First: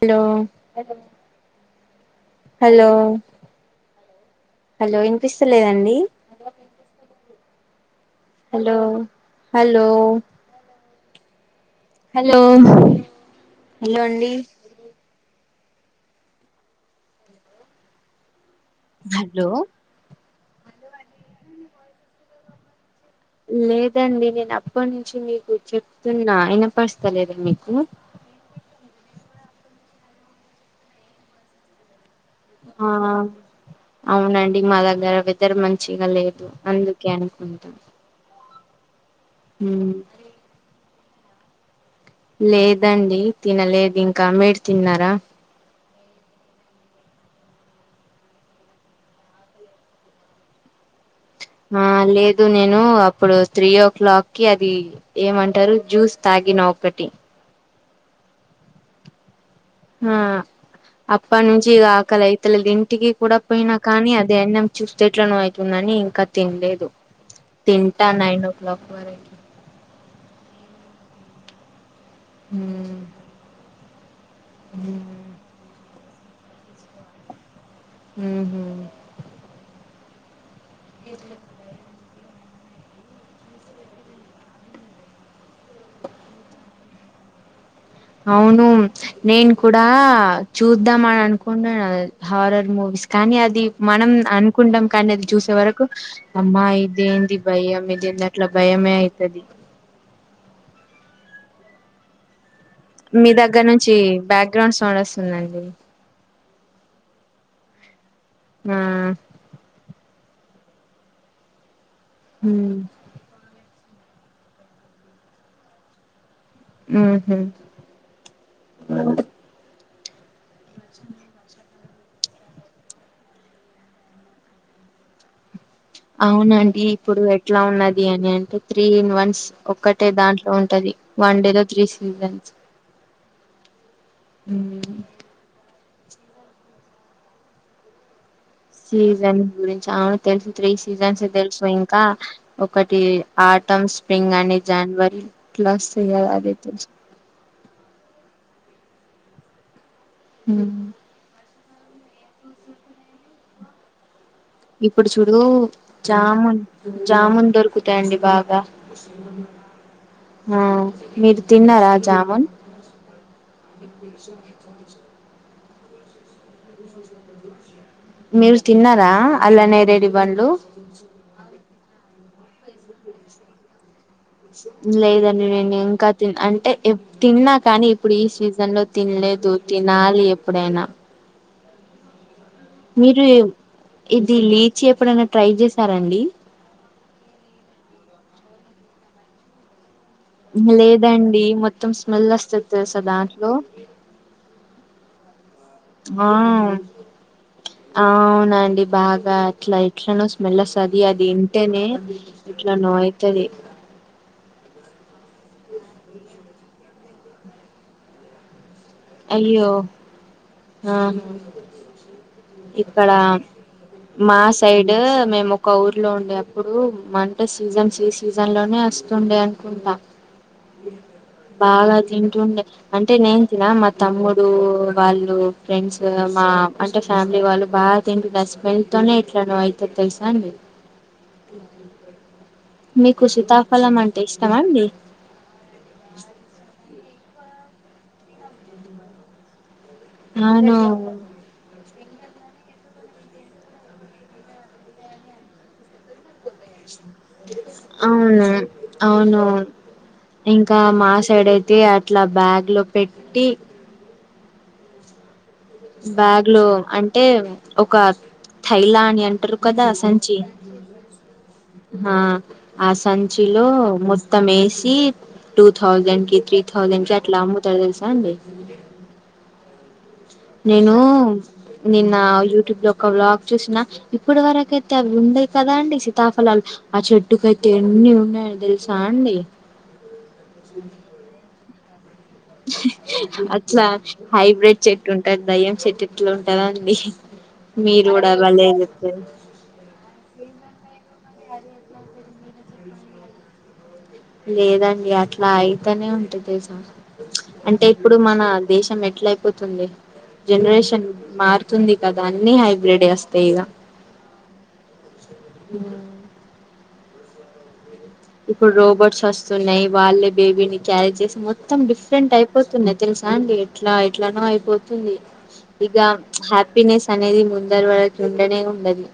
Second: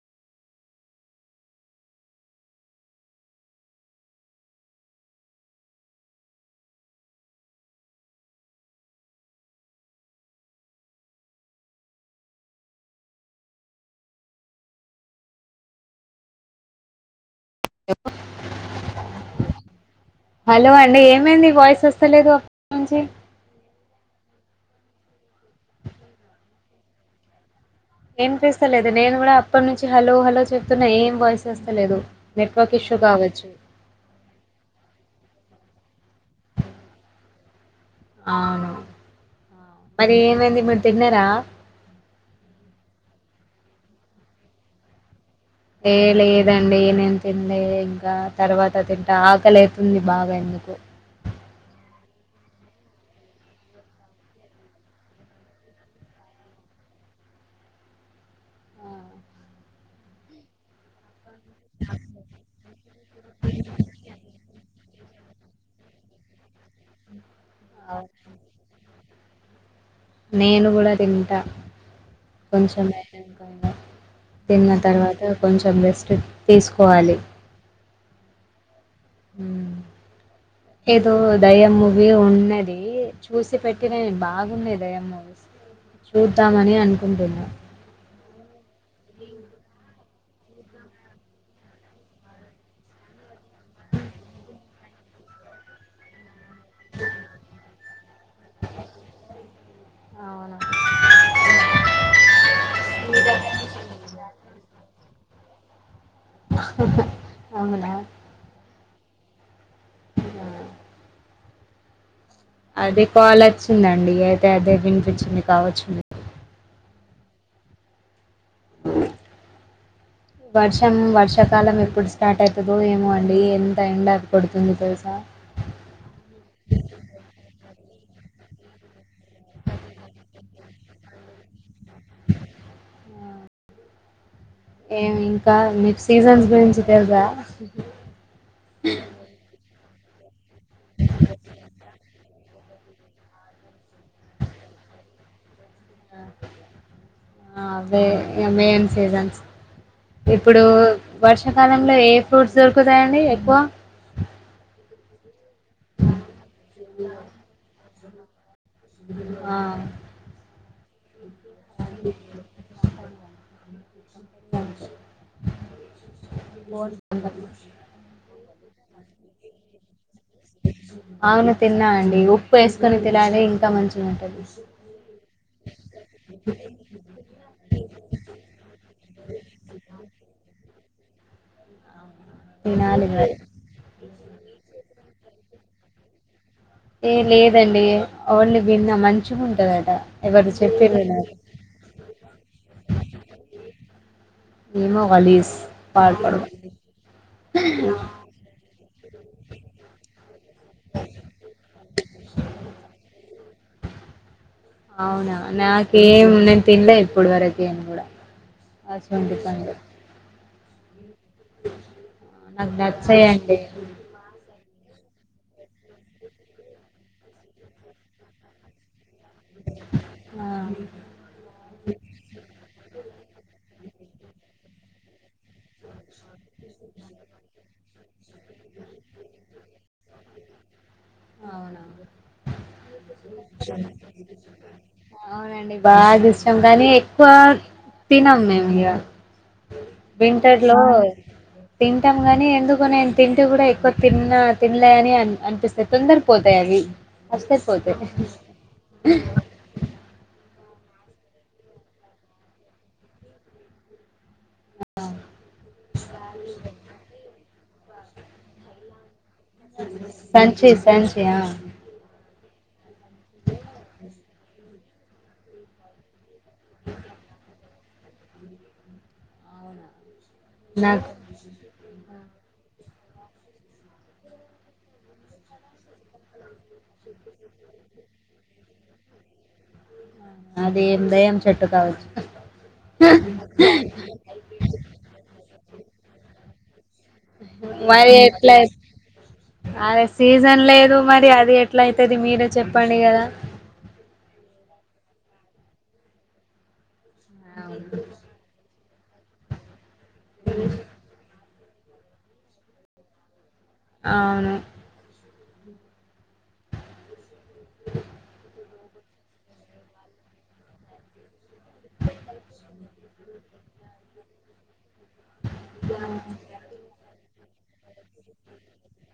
Hello! Hello! Hello ఇనిపిస్తాలేదాండీ. Hello! Hello! Hello, హలోండి ఎప్పుడు? హలో! హలో అండి ఏమైంది వాయిస్ వస్తలేదు అప్పనుంచి లేదండి నేను అప్పనుంచి మీకు చెప్తున్నా వినపస్తలేద మీకు ఏం చేస్తలేదు నేను గుడా అప్పటి నుంచి హలో హలో చెప్తున్నా ఏం వాయిస్ ఓస్తలేదు ఆ అవునండి మా దగ్గర వె వెదర్ మంచిగా లేదు అందుకే అనుకుంట అవును మరి ఏమైంది మీరు తిన్నరా లేదండి తినలేదు ఇంకా మీరు తిన్నారా ఏ లేదండి నేన్ తిన్లె ఇంకా తర్వాత తింట ఆకలై తుంది బాగా ఎందుకో ఆ లేదు నేను అప్పుడు త్రీ ఓ క్లాక్ కి అది ఏమంటారు జ్యూస్ తా గిన వొకటి ఆ, ఆ అప్ అప్ప నుంచి ఇగ ఆకలైతలెది ఇంటికి కూడ పోయినా కానీ అది ఎన్నం చూస్తే ఎట్లానో అయితుందని ఇంక తిన్లేదు తింటా అవును. నైన్ ఓ క్లాక్ వర నేను కూడ తింటా కొంచమైనా తిన్న తర్వాత కొంచెం రెస్ట్ తీసుకోవాలి ఊ హు ఏదో దయమ్మువి ఉన్నయ్ ధీ చూసి పెట్టిన నేను బాగుంన్నది దయ్యం మూవీస్ చూద్దామని అనుకుంటున్నా అవును నేను కుడా చూద్దాం అని అనుకుంటున్న హారర్ మూవీస్ కానీ అది మనం అనుకుంటాం కానీ అది చూసే వరకు అమ్మా ఇదేంది భయం ఇదేంది అట్ల భయమే అయితది అవునా? మీ దగ్గర నుంచి బ్యాక్గ్రౌండ్ సౌండ్ వస్తుందండి అవునా ఊ ఆ అది కాలోచ్చిందండి అయితే అదే వినిపించింది కావచ్చు ఉ హు వర్షం వర్షాకాలం ఎప్ ఎప్పుడు స్టార్ట్ అయితదో ఏమో అండి ఎంత ఎండ కొడుతుంది తెలుసా అవునండి ఇప్పుడు ఎట్లా ఉన్నది అని అంటే త్రీ ఇన్ వన్స్ ఒక్కటే దాంట్లో ఉంటది వన్ డే లో త్రీ సీజన్స్ మ్మ్. ఏమి ఇంకా మీ సీజన్స్ గురించి తెలుసా సీజన్ గురించి అవును తెలుసు త్రీ సీజన్స్ తెలుసు ఇంకా ఒకటి ఆటం స్ప్రింగ్ అని జనవరి ఇట్ల వస్తది కదా అది తెల్సు ఆ అవే ఇగ మేన్ సీజన్స్ ఇప్పుడు మ్మ్. వర్ష కాలంలో ఏ ఫ్రూట్స్ దొరుకుతాయండి ఎక్కువ ఇప్పుడు చూడు జామున్ జామున్ దొరుకుతాయండి బాగా ఆ ఆ మీరు తిన్నరా జామున్ అ ప [unintelligible] బ [inaudible] టది మీరు తిన్నరా అల్లరి నేరేడి అవును తిన్నా అండి ఉప్పు ఏసుకొని తినాలి ఇంకా మంచి లేదండి నేను ఇంకా తి అంటే తిన్నా కానీ ఇప్పుడు ఈ సీజన్లో తినలే దు తినాలి ఎప్పుడైనా తినాలి మీరు మరి ఇది లీచి ఎప్పుడైనా ట్రై చేసారండి ఏ లేదండి ఓన్లీ విన్న మంచిగుంటదట లేదండి మొత్తం స్మెల్ వస్తది తెలుసా దాంట్లో ఏమో వాలీస్ ఆ అవునండి బాగా అట్లా ఎట్లానో స్మెల్ అస్తది అదింటేనే ఎట్లా నో అయితది అవునా నాకేం నేను తినలే ఇప్పుడు వరకి నేనుకూడ అసువంటి అయ్యో పండు ఆహా నాకు ఇక్కడ నచ్చాయండి మాస్ సైడూ మేము ఒక ఊర్లో ఉండే అప్పుడు మంట సీజన్స్ ఈ సీజన్ లోనే అస్ తుండే అనుకుంట ఆ బాగా తింటుండే అంటే నేను తిన మ తమ్ముడు వాళ్ళు ఫ్రెండ్స్ మా అంటే ఫ్యామిలీ వాళ్ళు బా తింటారు ఆ స్మెల్ తోనే ఎట్లనో అయిపోతది తెలుసా అండి మీకు సీతాఫలం అంటే ఇష్టమా అండి ఆ అవునండి బాగిష్టం కానీ ఎక్కువ తినం మేము ఇగ వింటర్ అవును లో తి గనీ ఎందుకో నేను తింటూ కూడా ఎక్కువ తిన్నా తినలే అని అనిపిస్తంది తొందర పోతాయి అవి అస్సలు పోతాయి అవును అవును ఇంకా మా సైడ్ అయితే అట్లా బ్యాగ్ లో పెట్టి ఆ బ్యాగ్లో అంటే ఒక థైలాని అంట రు కదా సంచి సంచి ఆ హ ఆ సంచిలో మొత్తం ఏసి టూ థౌజండ్ కి త్రీ థౌజండ్ కి అట్లా అమ్ము తెలుసా అండి నేనూ నాకు ని ఆ యూట్యూబ్ లో ఒక బ్లాగ్ చూసిన ఇప్పుడు వరకయితే అవి ఉండే కదా అండి సితాఫలాలు అచ్చ చెట్టు కైతే ఎన్ని ఉన్నాయి తెలుసా అండి అదే [unintelligible] అట్ల హైబ్రిడ్ చెట్టు ఉంటది దయ్యం చెట్టు ఎట్ల ఉంటందా అండి మీరు గూడ అలానే అనకపోయారు అరే సీజన్ లేదు మరి అది ఎట్లా అయితది మీరే చెప్పండి గదా లేదండి అట్ల అయితేనే ఉంటడి తెల్సా అంటే అవును ఇప్పుడు మన దేశం ఎట్ల అయిపోతుంది జనరేషన్ మారు తుంది కదా అన్ని హైబ్రిడే అస్తయి ఇగ అవును ఊ ఇప్పుడు రోబోట్స్ వస్తున్నాయి వాళ్లే బేబీని క్యారీ చేసి మొత్తం డిఫరెంట్ అయిపోతున్నాయి తెలుసా అండి ఎట్లా ఎట్లనో అయిపోతు ఉంది ఇగా హ్యాపీనెస్ అనేది ముందర ఉండనే ఉండది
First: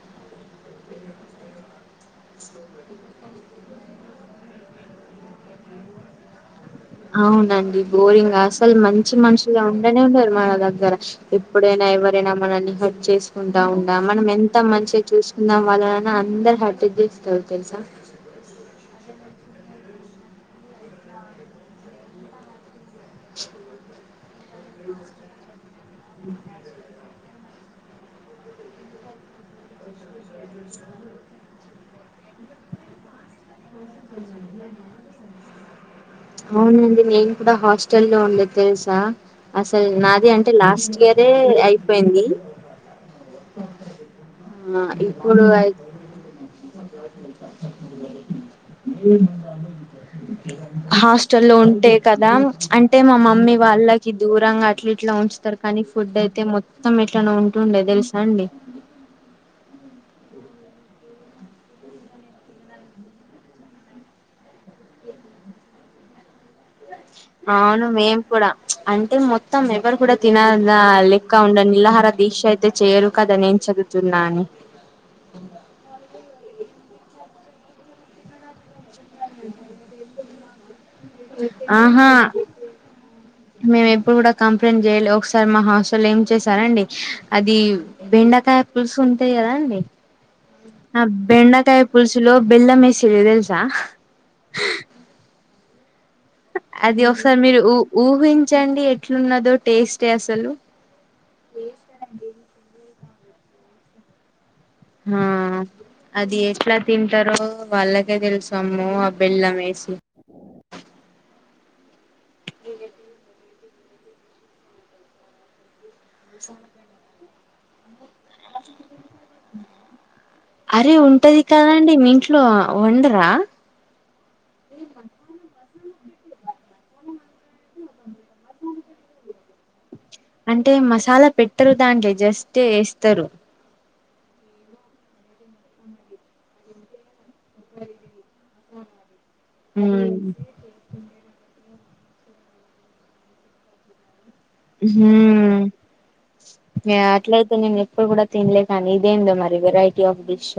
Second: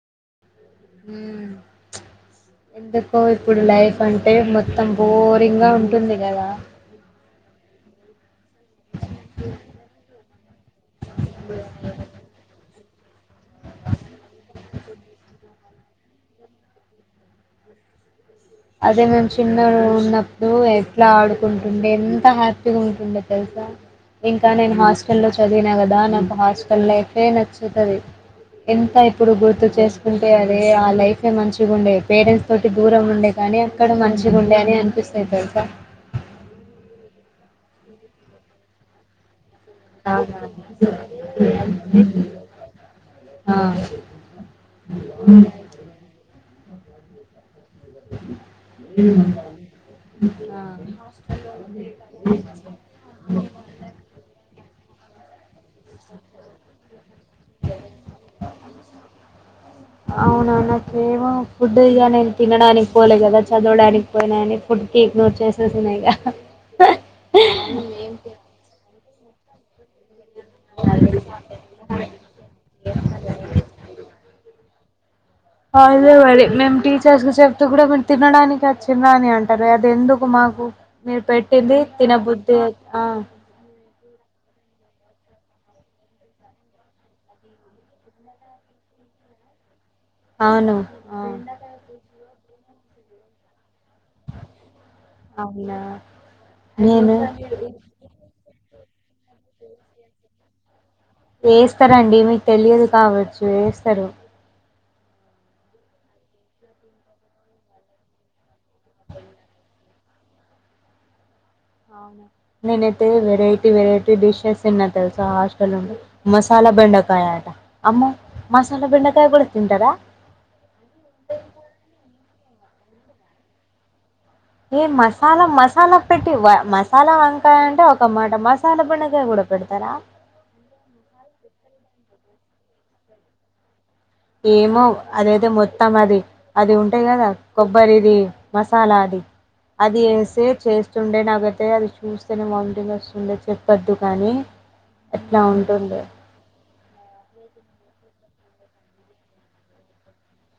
సో ఇప్పుడు లైఫ్ అంటే మొత్తం బోరింగ్ గా ఉంటుంది కదా అవునండి బోరింగ్ అస లు మంచి మనుషులుగా ఉండనే ఉండరు మన దగ్గర ఎప్పుడైన ఎవరైన మనల్ని హార్ట్ చేసి ఉంటారూ మనం ఎంత మంచిగా చూసుకున్న అళ్ళ నాన అందరు హటది దిస్తడు తెల్సా [unintelligible] అదే నేను చిన్నగా ఉన్నప్పుడు ఎట్లా ఆడుకుంటుండే ఎంత హ్యాపీ ఉంటుండే తెలుసా ఇంకా నేను హాస్టల్లో చదివిన గదా నాకు హాస్టల్ లైఫ్ ఏ నచ్చుతది ఎంత ఇప్పుడు గుర్తు చేసుకుంటే అదే ఆ లైఫే మంచిగా ఉండేది పేరెంట్స్ తోటి దూరం ఉండే కానీ అక్కడ మంచి గుండే అని అనిపిస్తది తెలుసా అవునండి నేను కూడా హాస్టల్ లో ఉండేది తెలుసా అసలు నాది అంటే లాస్ట్ ఇయరే అయిపోయింది ఆ ఆ ఇప్పుడు అయి ఆ హాస్టల్ల్లో ఉంటే కదా అంటే మా మమ్మీ వాళ్ళకి దూరంగా ఇట్లా ఇట్లా ఉంచుతారు కానీ ఫుడ్ అయితే మొత్తం ఎట్లానే ఉంటుండే తెలుసా అండి అవునా నా కేమో ఫుడ్ ఇగా నేను తినడానికి పోలే కదా చదవడానికి పోయినా అని ఫుడ్ కేక్ నోర్ చేససన్నా [unintelligible] అవును మేం కూడా అంటే మొత్తం ఎవరు కూడా తినద లెక్క ఉండ నిలహార దీక్ష అయితే చేయరు కదా నేను చదువుతున్నా అని అదే మరి మేము టీచర్స్ కు చెప్తూ కూడా మీరు తినడానికి చిన్న అని అంటారు అది ఎందుకు మాకు మీరు పెట్టింది ఆహా తినబుద్ధి ఆ మేము ఇప్పుడు కూడా కంప్లైంట్ చేయాలే ఒకసారి మా హాస్టలో ఏం చేసారండి అది బెండకాయ పుల్స్ అంతే కదా అండి ఆ బెండకాయ పులుసులో బెల్లం వేసిర్రు తెలుసా అవునా అది నేను ఒకసారి మీరు ఊ ఊహించండి ఎట్లున్నదో టేస్టే అసలు వేస్తరండి మీకు తెలియదు కావచ్చు వేస్తారు హ అది ఎట్లా తింటారో వాళ్ళకే తెలుసు అమ్మో ఆ బెల్లం వేసి అవునా నేనైతే వెరైటీ వెరైటీ డిషెస్ తిన్న తెలుసా ఆ హాస్టల్ నుండి మసాలా బెండకాయ ఆట అమ్మో మసాలా బెండకాయ కూడా తింటారా అరే ఉంటది కదండి మీ ఇంట్లో వండరా ఏ మసాలా మస్త్ మసాలా పెట్టి మసాలా వంకాయ అంటే ఒక మాట మసాలా బెండకాయ కూడా పెడతారా అంటే మసాలా పెట్టరు దాంట్లో జస్ట్ వేస్తారు ఏమో అదైతే మొత్తం అది అది ఉంటాయి కదా కొబ్బరిది మసాలా అది అది ఉమ్ సేవ్ చేస్తుండే నాగ టే అది చూస్తేనే వాంతింగ్ వస్తుంది చెప్పొద్దు కాని ఉహుమ్మ్ అట్లయితే నేను ఎప్పుడు కూడా తినలే కానీ ఇదేందో మరి వెరైటీ ఆఫ్ డిష్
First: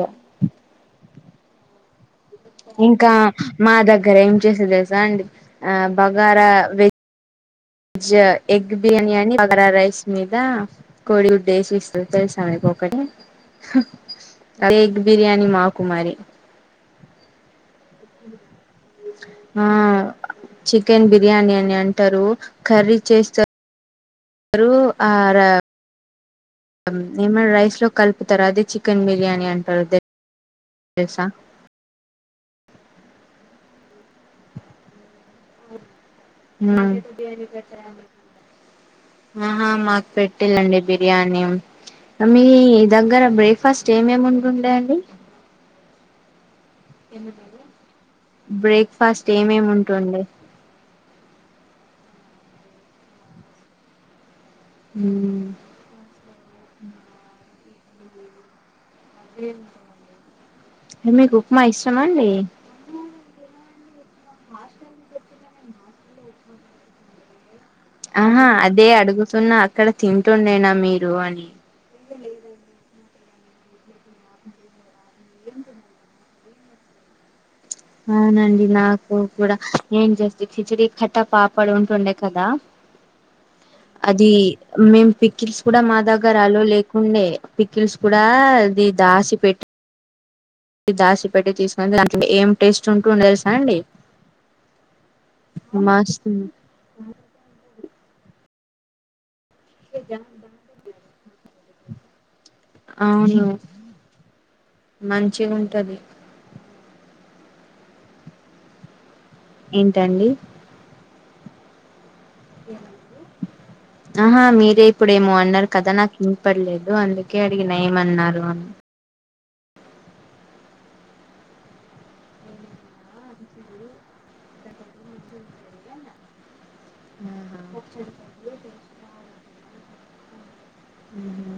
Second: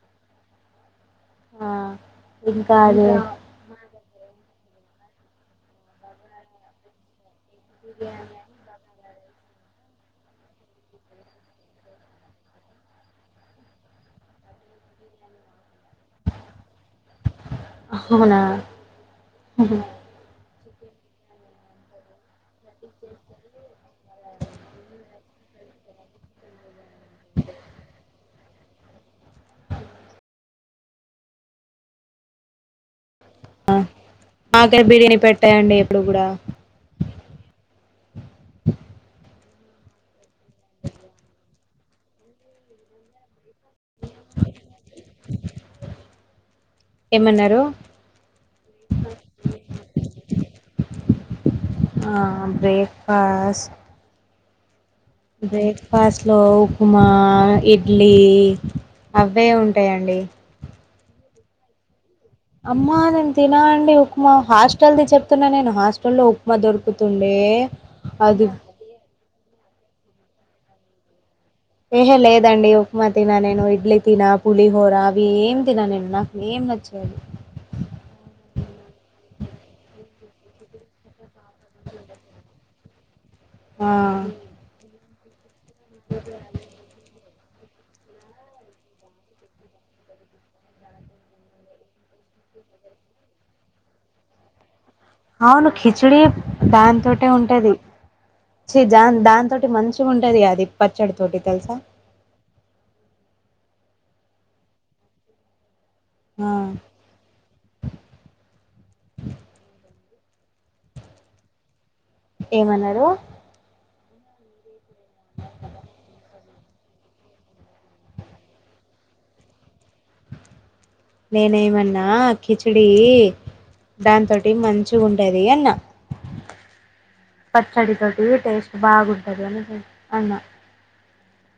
ఆ ఇంకా మా దగ్గర ఏం చేసేది తెలుసా అండి ఆ బగారా వె జ ఎగ్ బిర్యానీ బగర రైస్ మీద కోడి గుడ్డేసి ఇస్తది తెలుసా మీకు ఒకటి హా ఎగ్ బిర్యానీ మాకు మరి అవునా హ చికెన్ బిర్యానీ అని అంటారు కర్రీ చేస్తారు రు ఆర ఏమన్నా రైస్ లో కలుపుతరా అదే చికెన్ బిర్యానీ అంటారు చేసా మాకే బిర్యానీ పెట్ [unintelligible] ఆహా మాకు పెట్టిందండి బిర్యానీ మీ దగ్గర బ్రేక్ ఫస్ట్ ఏమేమి ఉంటుండే అండి ఏమన్నారు బ్రేక్ ఫాస్ట్ ఏమేముంటుండే ఆ బ్రేక్ ఫాస్ట్ మ్ బ్రేక్ ఫాస్ట్ లో ఉప్మా ఇడ్లీ అవే ఉంటాయండి ఏ మీకు ఉప్మా ఇష్ట అమ్మా నేను తినండి ఉప్మా మా హాస్టల్ది చెప్తున్నా నేను హాస్టల్ లో ఉప్మా దొరుకుతుండే ఆహా అది అదే అడుగుతున్నా అక్కడ తింటుండేనా మీరు అని ఏహే లేదండి ఉప్మా తిన నేను ఇడ్లీ తిన పులిహోర అవి ఏం తిన నేను నాకు ఏం నచ్చవ్ అవి అవునండి నాకు కూడా ఏం చేస్తే కిచడి కట్టా పాపడు ఉంటుండే కదా ఆ అది మేము పిక్కిల్స్ కూడా మా దగ్గర ఆలో లేకుండే పిక్కిల్స్ కూడా ఇది దాసి పెట్టి ది దాసి పెట్టి తీసుకునింటే ఏం టేస్ట్ ఉంటుండే తెలుసా అండి అవును కిచిడి మస్తు దానితోటే ఉంటది చే దాన్ దాం తటి మంచిగా ఉంటది అది పచ్చడితోటి తెలుసా అవును మంచిగుంటది ఆ ఏంటండి ఏమన్నారు ఆహా మీరే ఇప్పుడేమో అన్నారు కదా నాకు వినపడలేదు అందుకే అడిగినా ఏమన్నారు అని నేనేమన్నా కిచిడీ దాంతోటి మంచిగా ఉంటది అన్న పచ్చడి తోటి టేస్ట్ బాగుంటది అని అన్నా ఉహా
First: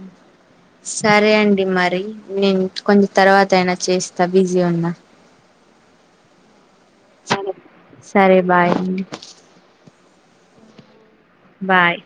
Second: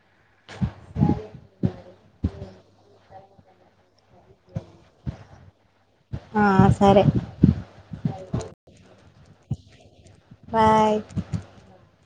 సరే అండి మరి నేను కొం తర్వాత అయినా చేస్తా బిజీ ఉన్న ఆ సరే సరే బాయ్ బాయ్ బాయ్